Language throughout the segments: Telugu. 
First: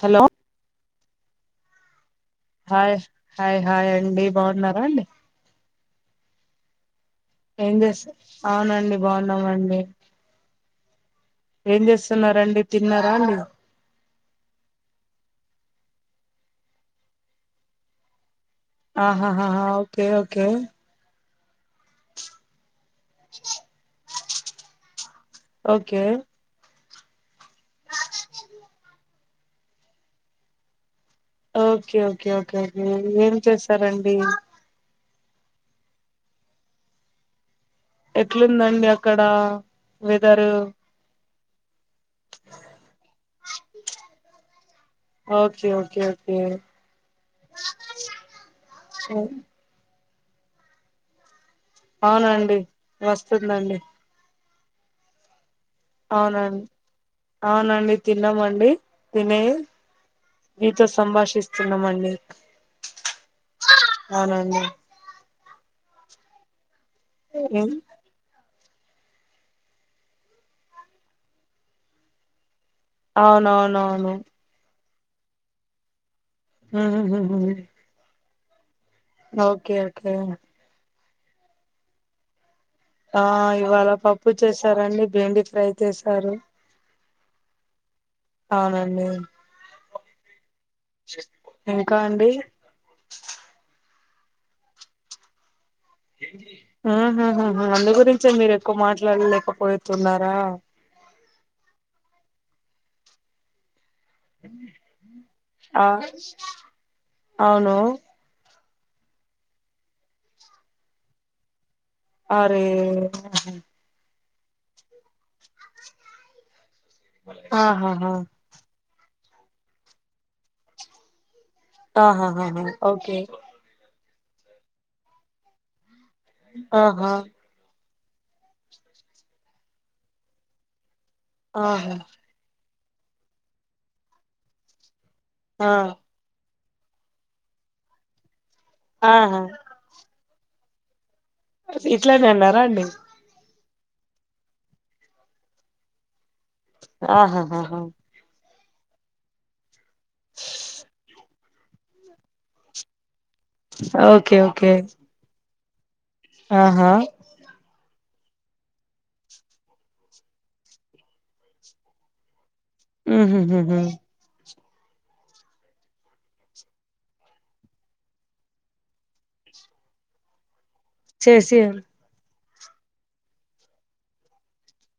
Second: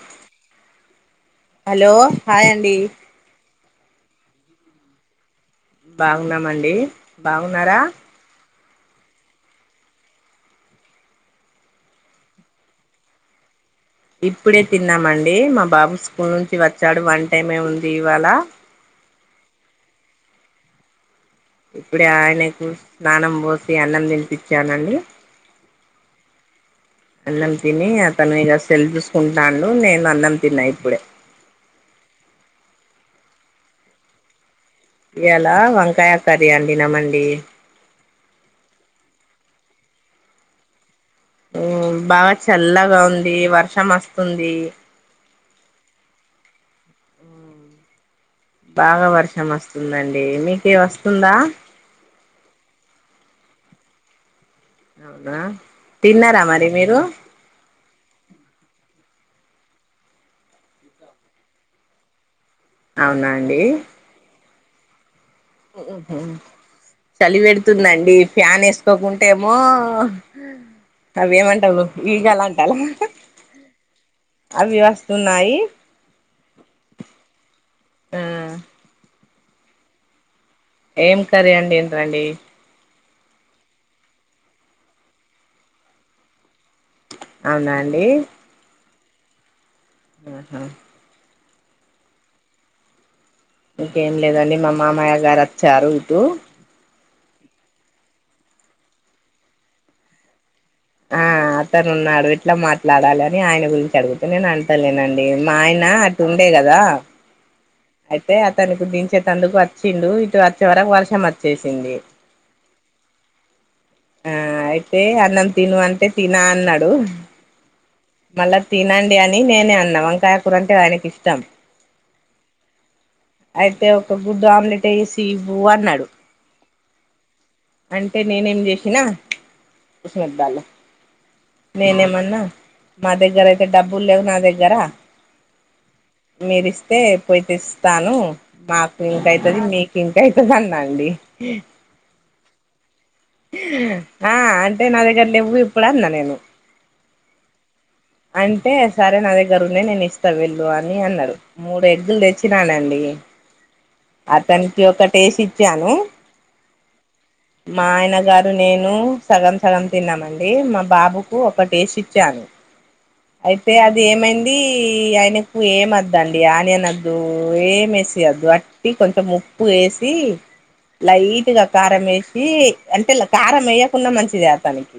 హలో అలో హాయె హాయ్ హాయ్ అండి బావున్నారా అండి బాగున్నామండి ఏం బాగున్నారా జేసు అవునండి బావున్నామండి ఏం జేస్తున్నారాండి తిన్నారా అండి ఇప్పుడే తిన్నామండి మా బాబు స్కూల్ నుంచి వచ్చాడు వన్ టైమే ఉంది ఇవాళ ఆహాహాహ ఓకే ఓకే ఇప్పుడే ఆయనకు స్నానం పోసి అన్నం తినిపిచానండి ఓకే అన్నం తిని అతను ఇగ సెల్ చూసుకుంటాండు నేన్ అన్నం తిన్న ఇప్పుడే ఓకే ఓకే ఓకే ఓకే ఏం చేస్తారండి ఇయాలా ఒంకాయ కరీ అండి నమండి ఎట్లుందండి అక్కడ వెదరు ఉ బాగా చల్లగా ఉంది వర్షం అస్తుంది ఓకే ఓకే ఓకే బాగా వర్షం వస్తుందండి మీకే వస్తుందా అవునండి వస్తుందండి అవునా తిన్నారా అవునండ్ మరి మీరు అవునండి తిన్నామండి తినే మీతో సంభాషిస్తున్నమండి అవునా అండి అవునండి ఉహు చలి వెడుతుందండి ఫ్యాన్ ఏసుకోకుంటేమో అవేమంటలు ఈగలాంటలా అవునవునవును అవి వస్తువున్నాయి ఉ హు హు హ్ ఆ ఓకే ఓకే ఏం కర్రీ వండిర్రు అండి. ఆ ఇవాళ పప్పు చేసానండి. బెండి ఫ్రై చేసాను. అవునా అండి. అవునండి. మ్ హూ ఇంకా అండి ఇంకేం లేదండి మా మామయ్య గారు వచ్చారు ఇటు ఆ అందు గురించే మీరు ఎక్కువ మాట్లాడలేకపోతున్నారా? ఆ అతను ఉన్నాడు ఎట్లా మాట్లాడాలి అని ఆయన గురించి అడుగుతున్నా. నేను అంటాలేనండి. మా ఆయన ఆ అటు ఉండె కదా అవును అయితే అతనికి పిలిచేటందుకు వచ్చిండు ఇటు వచ్చే వరకు వర్షం వచ్చేసింది. అరే ఆ అయితే అన్నం తిను అంటే తినా అన్నాడు. ఆహా, హా మళ్ళా తినండి అని నేనే అన్నా. వంకాయ కూర అంటే ఆయనకి ఇష్టం. ఆహా! ఓకే అయితే ఒక గుడ్డు ఆమ్లెట్ ఏసి ఇవ్వు అన్నాడు. ఆహా అంటే నేనేం చేసినా ఉస్మత్ దాలో ఆహా నేనేమన్నా మా దగ్గర అయితే డబ్బులు లేవు నా దగ్గర ఆ మీరి ఇస్తే పోయి తెస్తాను. మాకు ఇంకా ఆహా అయితాది మీకు ఇంకా అయితాది అన్నా అండి. అసలు ఇట్లనే అన్నారా అండి? ఆ అంటే నా దగ్గర లేవు ఇప్పుడు అన్నా నేను. ఆహా! హా అంటే సరే నా దగ్గర ఉన్నాయి. నేను ఇస్తా వెళ్ళు అని అన్నారు. మూడు ఎగ్గులు తెచానండి. ఓకే ఓకే అతనికి ఒక టేసి ఇచ్చాను. ఆహా మా ఆయన గారు నేను సగం సగం తిన్నామండి. మా బాబుకు ఒకటి వేసి ఇచ్చాను. అయితే ఉహుహుహు అది ఏమైంది అది ఆయనకు ఏమద్దు అండి ఆనియన్ వద్దు ఏమి వేసియద్దు అ కొంచెం ఉప్పు వేసి చేసి లైట్గా కారం వేసి అంటే కారం వేయకుండా కూడా మంచిదే అతనికి.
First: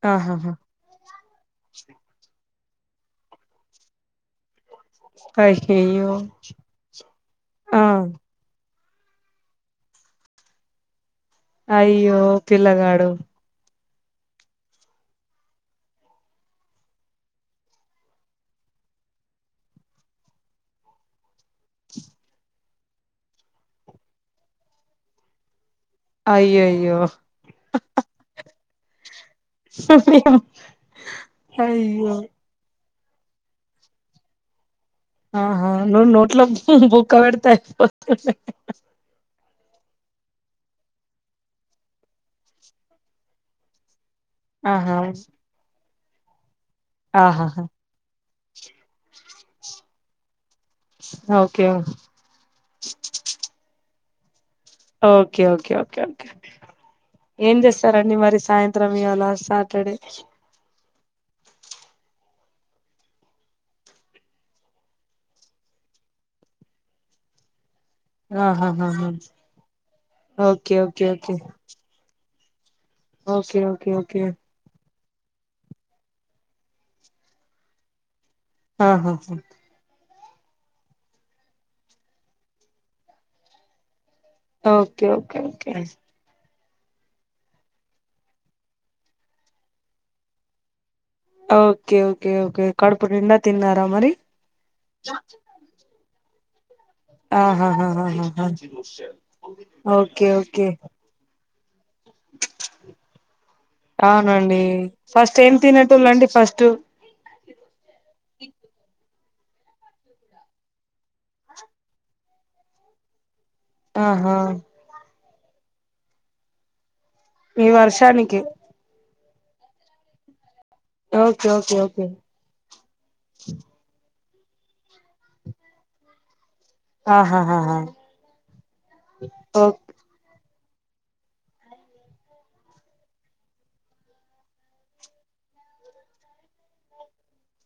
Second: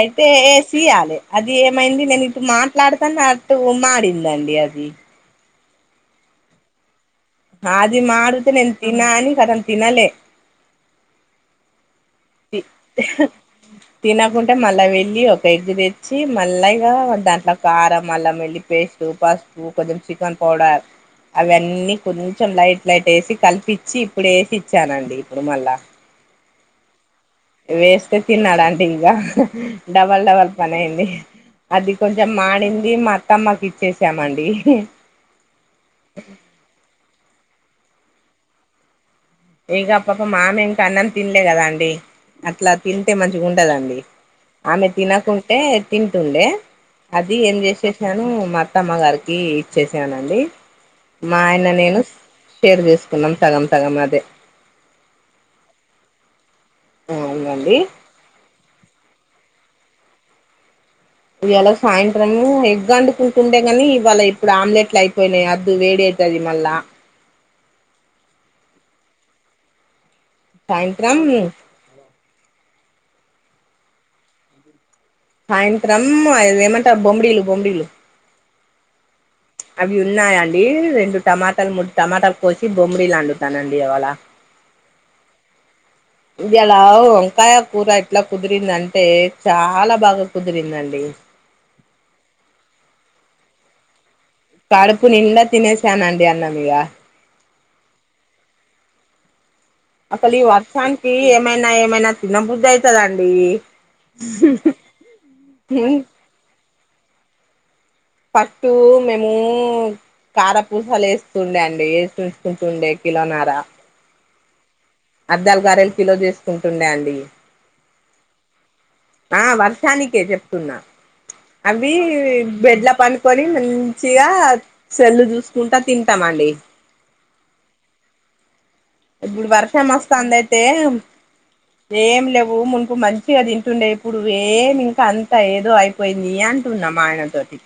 అయితే ఆహాహా వేసియ్యాలి అది ఏమైంది నేను మాట్లాడుతాంటే అట్టు మాడిందండి అది. అయ్యయ్యో ఆ అది మాడితే నేను తిన అని సగం తినలే. అయ్యో పిల్లగాడు హ్ తినకుంటే మళ్ళా వెళ్లి ఒక ఎగ్ తెచ్చి మళ్ళా ఇగ దాంట్లో కారం మళ్ళా అల్లం వెల్లుల్లి పేస్ట్ టూ పాస్ ట కొంచం చికన్ పౌడర్. అవన్నీ కొంచెం లైట్ లైట్ ఏసి కలిపిచ్చి ఇప్పుడు ఏసి ఇచ్చానండి ఇప్పుడు మళ్ళా. అయ్యయ్యో వేస్తే తిన్నాడా అండి ఇగా డబల్ డబల్ పని అయింది అది అయ్యో కొంచెం మాడింది మాత్ తమ్మకి ఇచ్చేశామండి ఆహా నువు నోట్లో బుక్కపెడితే అయిపోతుండే. ఇగా పాపం ఆమె ఇంకా అన్నం తిన్లే కదా అండి అట్లా తింటే మంచిగుండదండి. ఆమె ఆహా తినకుంటే తింటుండే అది ఏం ఆహాహా చేశేశ్ శానూ మా అత్తమ్మ గారికి ఇచ్చేశానండి మా ఓకే ఆయన నేను. షేర్ చేసుకున్నం సగం సగం అదే ఓకే ఓకే ఓకే ఓకే ఏం అవునండి చేస్తారండి మరి సాయంత్ త్రం ఇవాళా సాటర్డే ఇయ్యాలా సాయంత్రం ఎగ్ అండుకుంటుండే గానీ ఇవాళ ఇప్పుడు ఆమ్లెట్లు అయిపోయినయి అద్దు వేడి అయి తది మళ్ళా ఆహాహా హా హా ఓకే ఓకే సాయంత్రం ఓకే ఓకే ఓకే ఓకే సాయంత్రమ్మ్ ఇది ఏమంటర్ బొంమ్డీలు బొంమ్డీలు ఆహాహా అవి ఉన్నాయండీ రెండు టమాటాలు మూడు టమాటాల్ కోసి బొంమ్డీలు వండుతానండి ఇవాళా. ఓకే ఓకే ఓకే ఇయ్యాలా వంకాయ కూర ఎట్లా కుదిరిందంటే చాలా బాగా కుదిరిందండి. ఆ ఓకే ఓకే ఓకే కడుపు నిండా తిన్నారా మరి. కడుపు నిండా తినేశాన్ అండి అన్నం ఇగా ఆహా హా హా హా హా ఓక్ అసలు ఈ వర్షానికీ ఏమైనా ఏమైనా తినబుద్ధి అయితదండీ. అవునండీ ఫస్ట్ ఏం తినేటోళ్ళండి ఫస్టు ఫస్టూ మేమూ కార పూసలు ఏస్తుండే అండి ఏసి ఉంచుకుంటుండే కిలోనరా. ఆహా అద్దాలు గారేల్ కిలో చేసుకుంటుండే అండి ఈ వర్షానికి ఆ వర్షానికే చెప్తున్నా ఓకే ఓకే అవ్వీ ఓకే బెడ్ల పని కొనీ మంచిగా సెల్లు చూసుకుంటా తింటామండి ఆహాహాహా ఇప్పుడు ఓ వర్షం వస్తాంది అయితే ఏం లెవ్వు మునుపు మంచిగా తింటుండే ఇప్పుడు ఏమి ఇంకా అంత ఏదో అయిప్ పొయిందీ అంటున్నా మా ఆయన తోటి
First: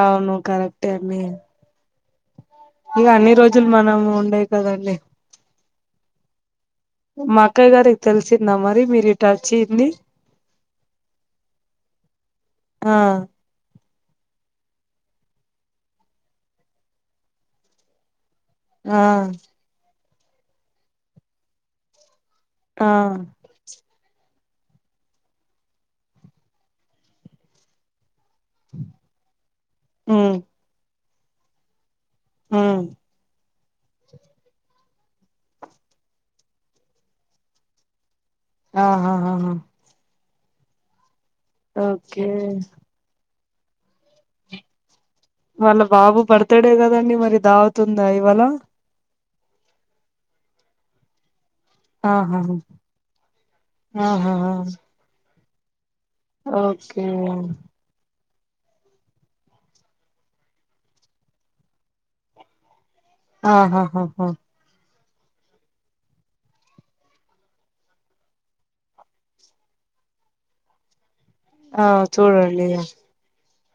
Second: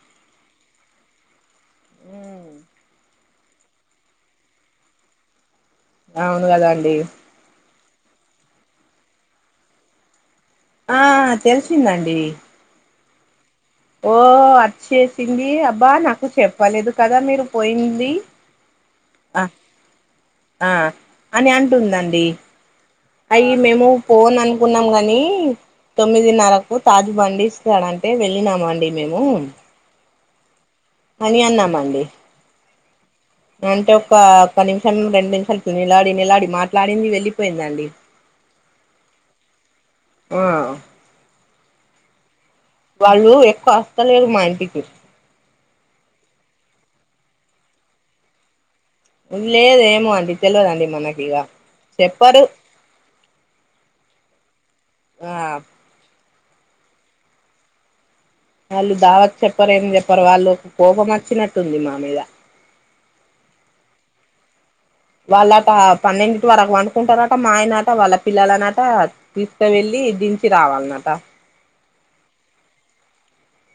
అవును కరెక్టే అమ్మీ ఇగ అన్ని రోజుల్ మనం ఉండయి కదా అండి అవును గదా అండి మా అక్కయ్య గారిక్ తెలిసిందా మరి మీరు ఇటు వచ్చింది ఆ తెలిసింది అండి ఆ ఓ అచ్చేశిందీ అబ్బా నాకు చెప్పలేదు కదా మీరు పోయిందీ. ఆ ఆ అని అంటుందండి ఆ అయి మేము పోన్ అనుకున్నాం గాని తొమ్మిదిన్నరకు తాజు బండి ఇస్తాడంటే వెళ్ళినాము అండి మేము ఉ అని అన్న మండి ఆ అంటే ఒ ఒక్క నిమిషం రెండు నిమిషాలు నిలాడి నిలాడి మాట్లాడింది వెళ్ళిపోయిందండి ఆహా ఆ ఆ ఓకే వాళ్ళు ఎక్కువ వస్తలేరు మా ఇంటికి వాళ్ళ బాబు బర్తడే కదండి మరి దవత్ ఉందా ఇవాళ లేదు ఏమో అండి తెలియదండి మనకి ఇగ ఆహా ఆహా ఆ ఓకే వాళ్ళు దావత్ చెప్పారు ఏమ చెప్పారు వాళ్ళు ఒక కోపం వచ్చినట్టుంది మా మీద ఆహాహాహా వాళ్ళట పన్నెండింటి వరకు వంకుంటారట మా ఆయనట వాళ్ళ పిల్లలనట తీసుక వెళ్ళి దించి రావాలన్నట ఆ చుడండి ఇగ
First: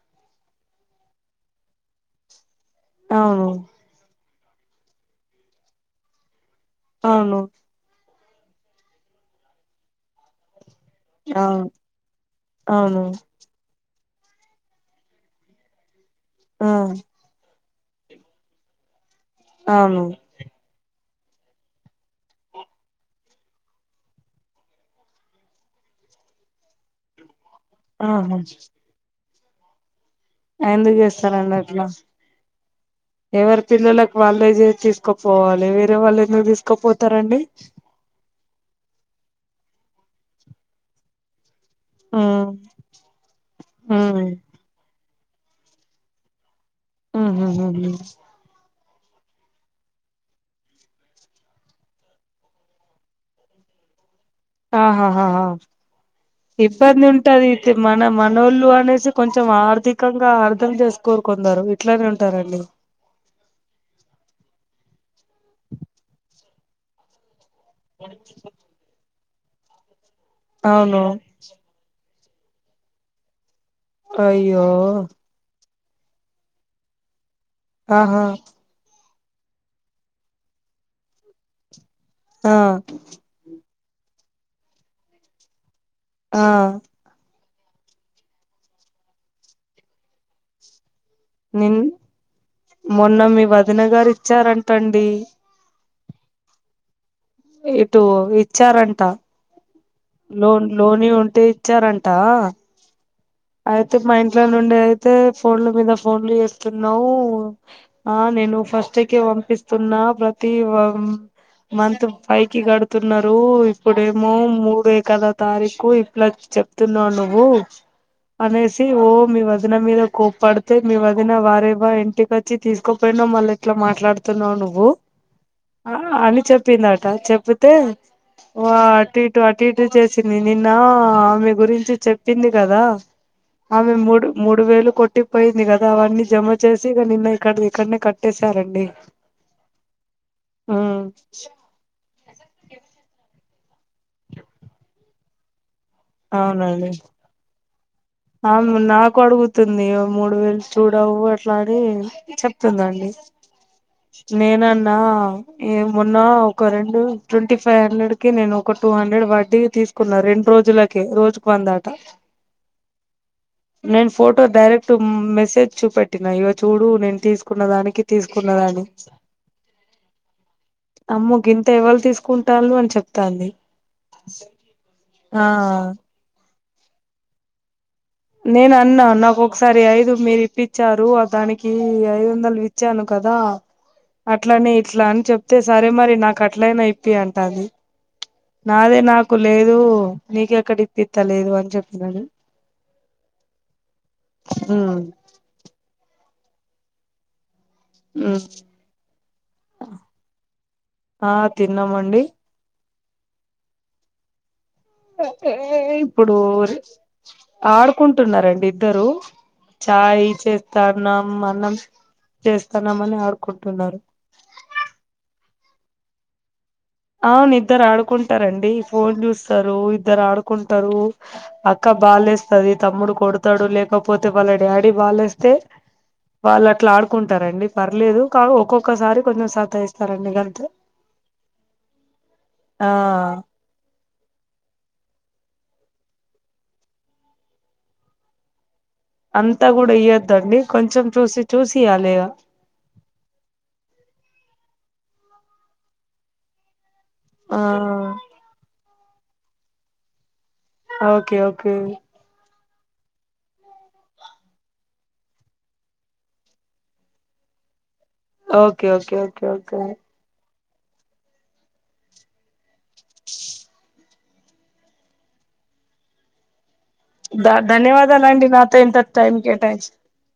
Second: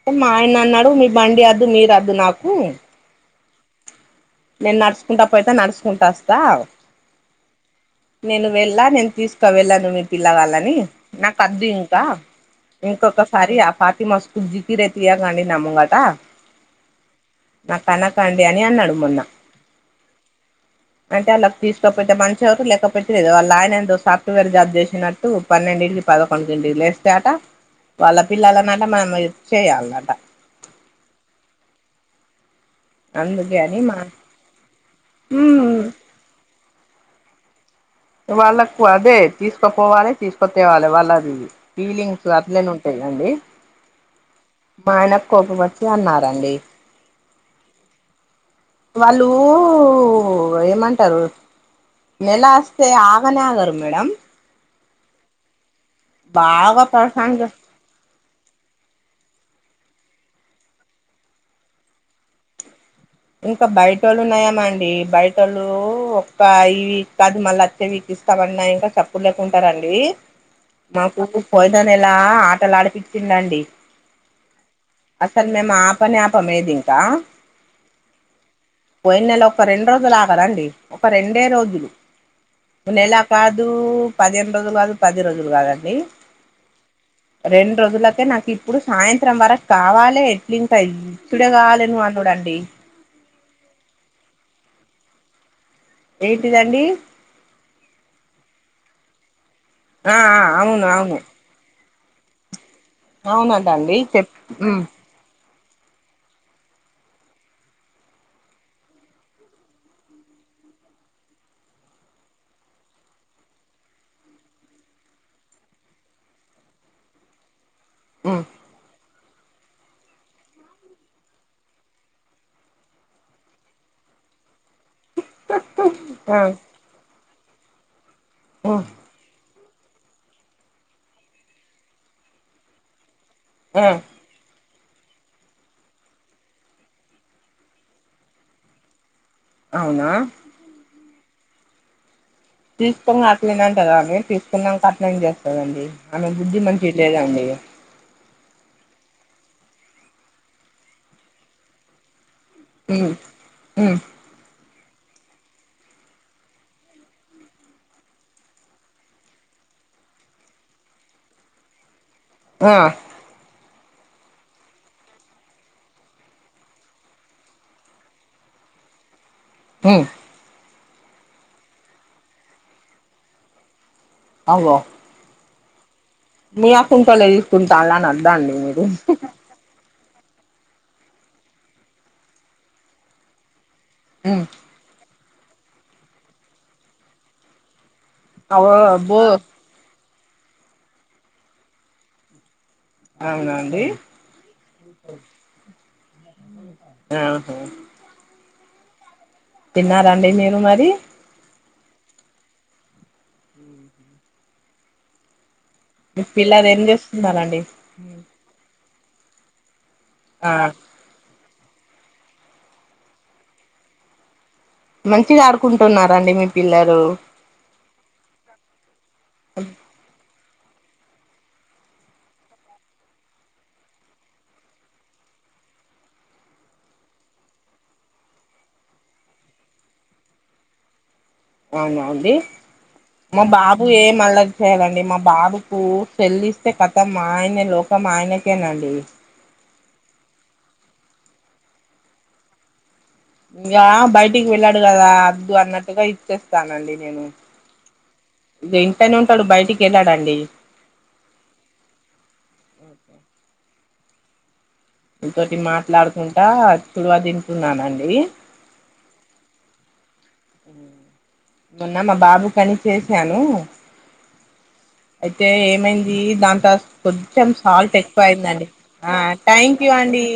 అంటే మా ఆయన అన్నాడు మీ బండి వద్దు మీరు వద్దు నాకు అవును నేను నడుచుకుంట పోయిత నడుచుకుంట వస్తా అవును నేను వెళ్ళా నేను తీసుకు వెళ్ళాను మీ పిల్లవాళ్ళని నాకు అవును [unintelligible] ఇంకా అవును ఇంకొక [unintelligible] ఆ నా కనకండి అని అన్నాడు మొన్న అవును అంటే [unintelligible] పలేదు వాళ్ళ ఆయన ఏందో సాఫ్ట్వేర్ జాబ్ చేసినట్టు పన్నెండింటికి పదకొండుడింటికి లేస్తేట అ వాళ్ళ పిల్లల అన్నట మనం [unintelligible] ఎందుకు చేస్తారండి అట్ల అందుకే ఎవరి అని మా పిల్లలలకు వాళ్ళే చేసి తీసుకోపోవాలి వేరే వాళ్ళు నువు తీసుకోపోతారండి వాళ్ళకు అదే తీసుకోపోవాలి తీసుకొ తేవాలి వాళ్ళదిది ఫీలింగ్స్ ఉమ్ అట్లనే ఉంటా ఉమ్ [unintelligible] మా ఆయనకు కోపం వచ్చి అన్నరండి ఉహు వాళ్ళు ఏమంటరు నెల అస్తే ఆగనే ఆగరు మేడం ఆహాహా బాగా ఇబ్బంది పర్సన్ ఉంటది అయితే మన మనోళ్ళు అనేసి కొంచెం ఆర్థికంగా అర్థం చేసి కోరుకుందారు ఇట్లనే ఉంటారండి ఇంకా బయట వాళ్ళు నయం అండి బయట వోళ్ళు ఒక ఇ కాదు మళ్ళ వీకి ఇస్తామన్నా ఇంకా చెప్పు లేకుంటారంండి అవును మాకు [unintelligible] పోయిన నెల ఆటలు ఆడిపించిందండి అయ్యో అసలు మేము అపనే ఆపము ఏది ఇంకా ఆహా పోయి నెల ఒక రెండు రోజులు ఆగరండి ఒక రెండే రోజులు ఆ నెల కాదు పదిహేను రోజులు కాదు పది రోజులు కాదండి ఆ రెండు రోజులకే నాకు ఇప్పుడు సాయంత్రం వరకు కావాలి ఎట్లింట అయి [unintelligible] నిన్ ఇడగాలన్న అందూడండి మొన్న మీ వదిన గారు ఇచ్చారంటండి ఏంటిదండి ఇటు ఇచ్చారంట ఆ ఆ లోన్ అవును లోని అవును ఉంటే ఇచ్చారంట అవునట అండి అయితే మా చెప్ ఇంట్లో నుండి ఉమ్ అయితే ఫోన్ల మీద ఫోన్లు చేస్తున్నావు ఆ నేను ఫస్ట్ కి పంపిస్తున్న ప్రతి మంత్ ఫైవ్ కి గడుతున్నారు ఇప్పుడేమో మూడు కదా తారీకు ఇట్లా చెప్తున్నావు నువ్వు ఉం అనేసి ఓ మీ వదిన మీద కోప్పడితే మీ వదిన వారేవా ఇంటికి వచ్చి తీసుకోపోయినా మళ్ళీ ఇట్లా మాట్లాడుతున్నావు నువ్వు అని ఆ చెప్పిందట చెప్పితే ఆ వా అటు ఇటు అటు ఇటు చేసింది నిన్న ఆమె గురించి చెప్పింది కదా ఆ ఆమె మూడు మూడు వేలు కొట్టి పోయింది కదా అవన్నీ జమ చేసి ఇక నిన్న ఇక్కడ ఇక్కడనే కట్టేసారండి అవునా ఉం తీసుకుొని [unintelligible] అట్లేదంట కదాని తీసుకునిక అట్లేం చేస్తదండి అమె బుద్ధి మనకి ఇలేదండి అవును మళ్ళీ నాకు అడుగుతుంది మూడు వేలు చూడవు అట్లా అని చె స్తుందండి ఉమ్ ఉమ్ నేనన్నా ఏ మొన్నా ఒక రెండు ట్వంటీ ఫైవ్ హండ్రెడ్ కి నేను ఒక టూ హండ్రెడ్ వడ్డీ తీసు కున్న రెండు రోజులకే రోజుకు వందాట ఆ నేను ఫోటో డైరెక్ట్ మెసేజ్ చూపెట్టినా ఇక చూడు నేను తీసుకున్న దానికి తీసుకున్నదాని ఉం అమ్మో గింత ఎవలు తీసుకుంటారు అని చెప్తాంది అగో ఆ మీ అకున్ కలేజ ఇసుకుంట అాలన [unintelligible] నేను అన్నా నాకు ఒకసారి ఐదు మీరు ఇప్పించారు దానికి ఐదు వందలు విచ్చాను కదా ఉమ్ అట్లనే ఇట్లా అని చెప్తే సరే మరి నాకు అట్లయినా యిప్పి అంటది అగో నాదే అబ్బో నాకు లేదు నీక ఎక్కడ ఇప్పిస్తా లేదు అని చెప్పినడు అవునా అండి మ్ ఆహా మ్ తిన్నరా అండి మీరు మరి ఆ తిన్నామండి మీ ఇప్పుడు పిల్లలు ఏం చేస్తున్నారండి ఆడు కుంటున్నారండి ఇద్దరు చాయ్ ఆ చేస్త తున్నాం అన్నం చేస్తున్నాం అని ఆడుకుంటున్నారు మంచిగా ఆడుకుంటున్నారండి మీ పిల్లలు అవును ఇద్దరు ఆడుకుంటారండి ఫోన్ చూస్తారు ఇద్దరు ఆడుకుంటారు అక్క బాలేస్తది తమ్ముడు కొడుతాడు లేకపోతే వాళ్ళ డాడీ బాలేస్తే వాళ్ళు అట్లా ఆడుకుంటారండి పర్లేదు కా ఒక్కొక్కసారి కొంచెం సత ఇస్తారండి గంతే అవున అండి ఆ మా బాబ్ బ్బు ఎం అల్లరి చేయాడండి మా బాబుకు సేల్లిస్తే కతం ఆయన లోకం ఆయనకేనండి అంతా కూడా ఇయ్యొద్దండి కొంచెం చూసి చూసి ఇయ్యాలిగా ఇగ బయటికేళ్ళాడు కదా అద్దు అన్నట్టుగా ఇచ్చేస్తానండి నేను ఆ ఇగ ఇంట్లనే ఉంటాడు బయటికేళ్ళాడండి ఓకే ఓకే ఓకే మీ తోటి మాట్లాడుకుంటా చుడవ తింటున్నానండి ఓకే ఓకే ఓకే ఓకే మొన్న మా బాబు కని చేసాను అయితే ఏమైంది దాంతా కొంచెం ధ సాల్ట్ ఎక్కువ ధన్యవాదాలండి అయిందండి నాతో ఇంత ఆ టైం థ్యాంక్ కేటాయించి యూ అండి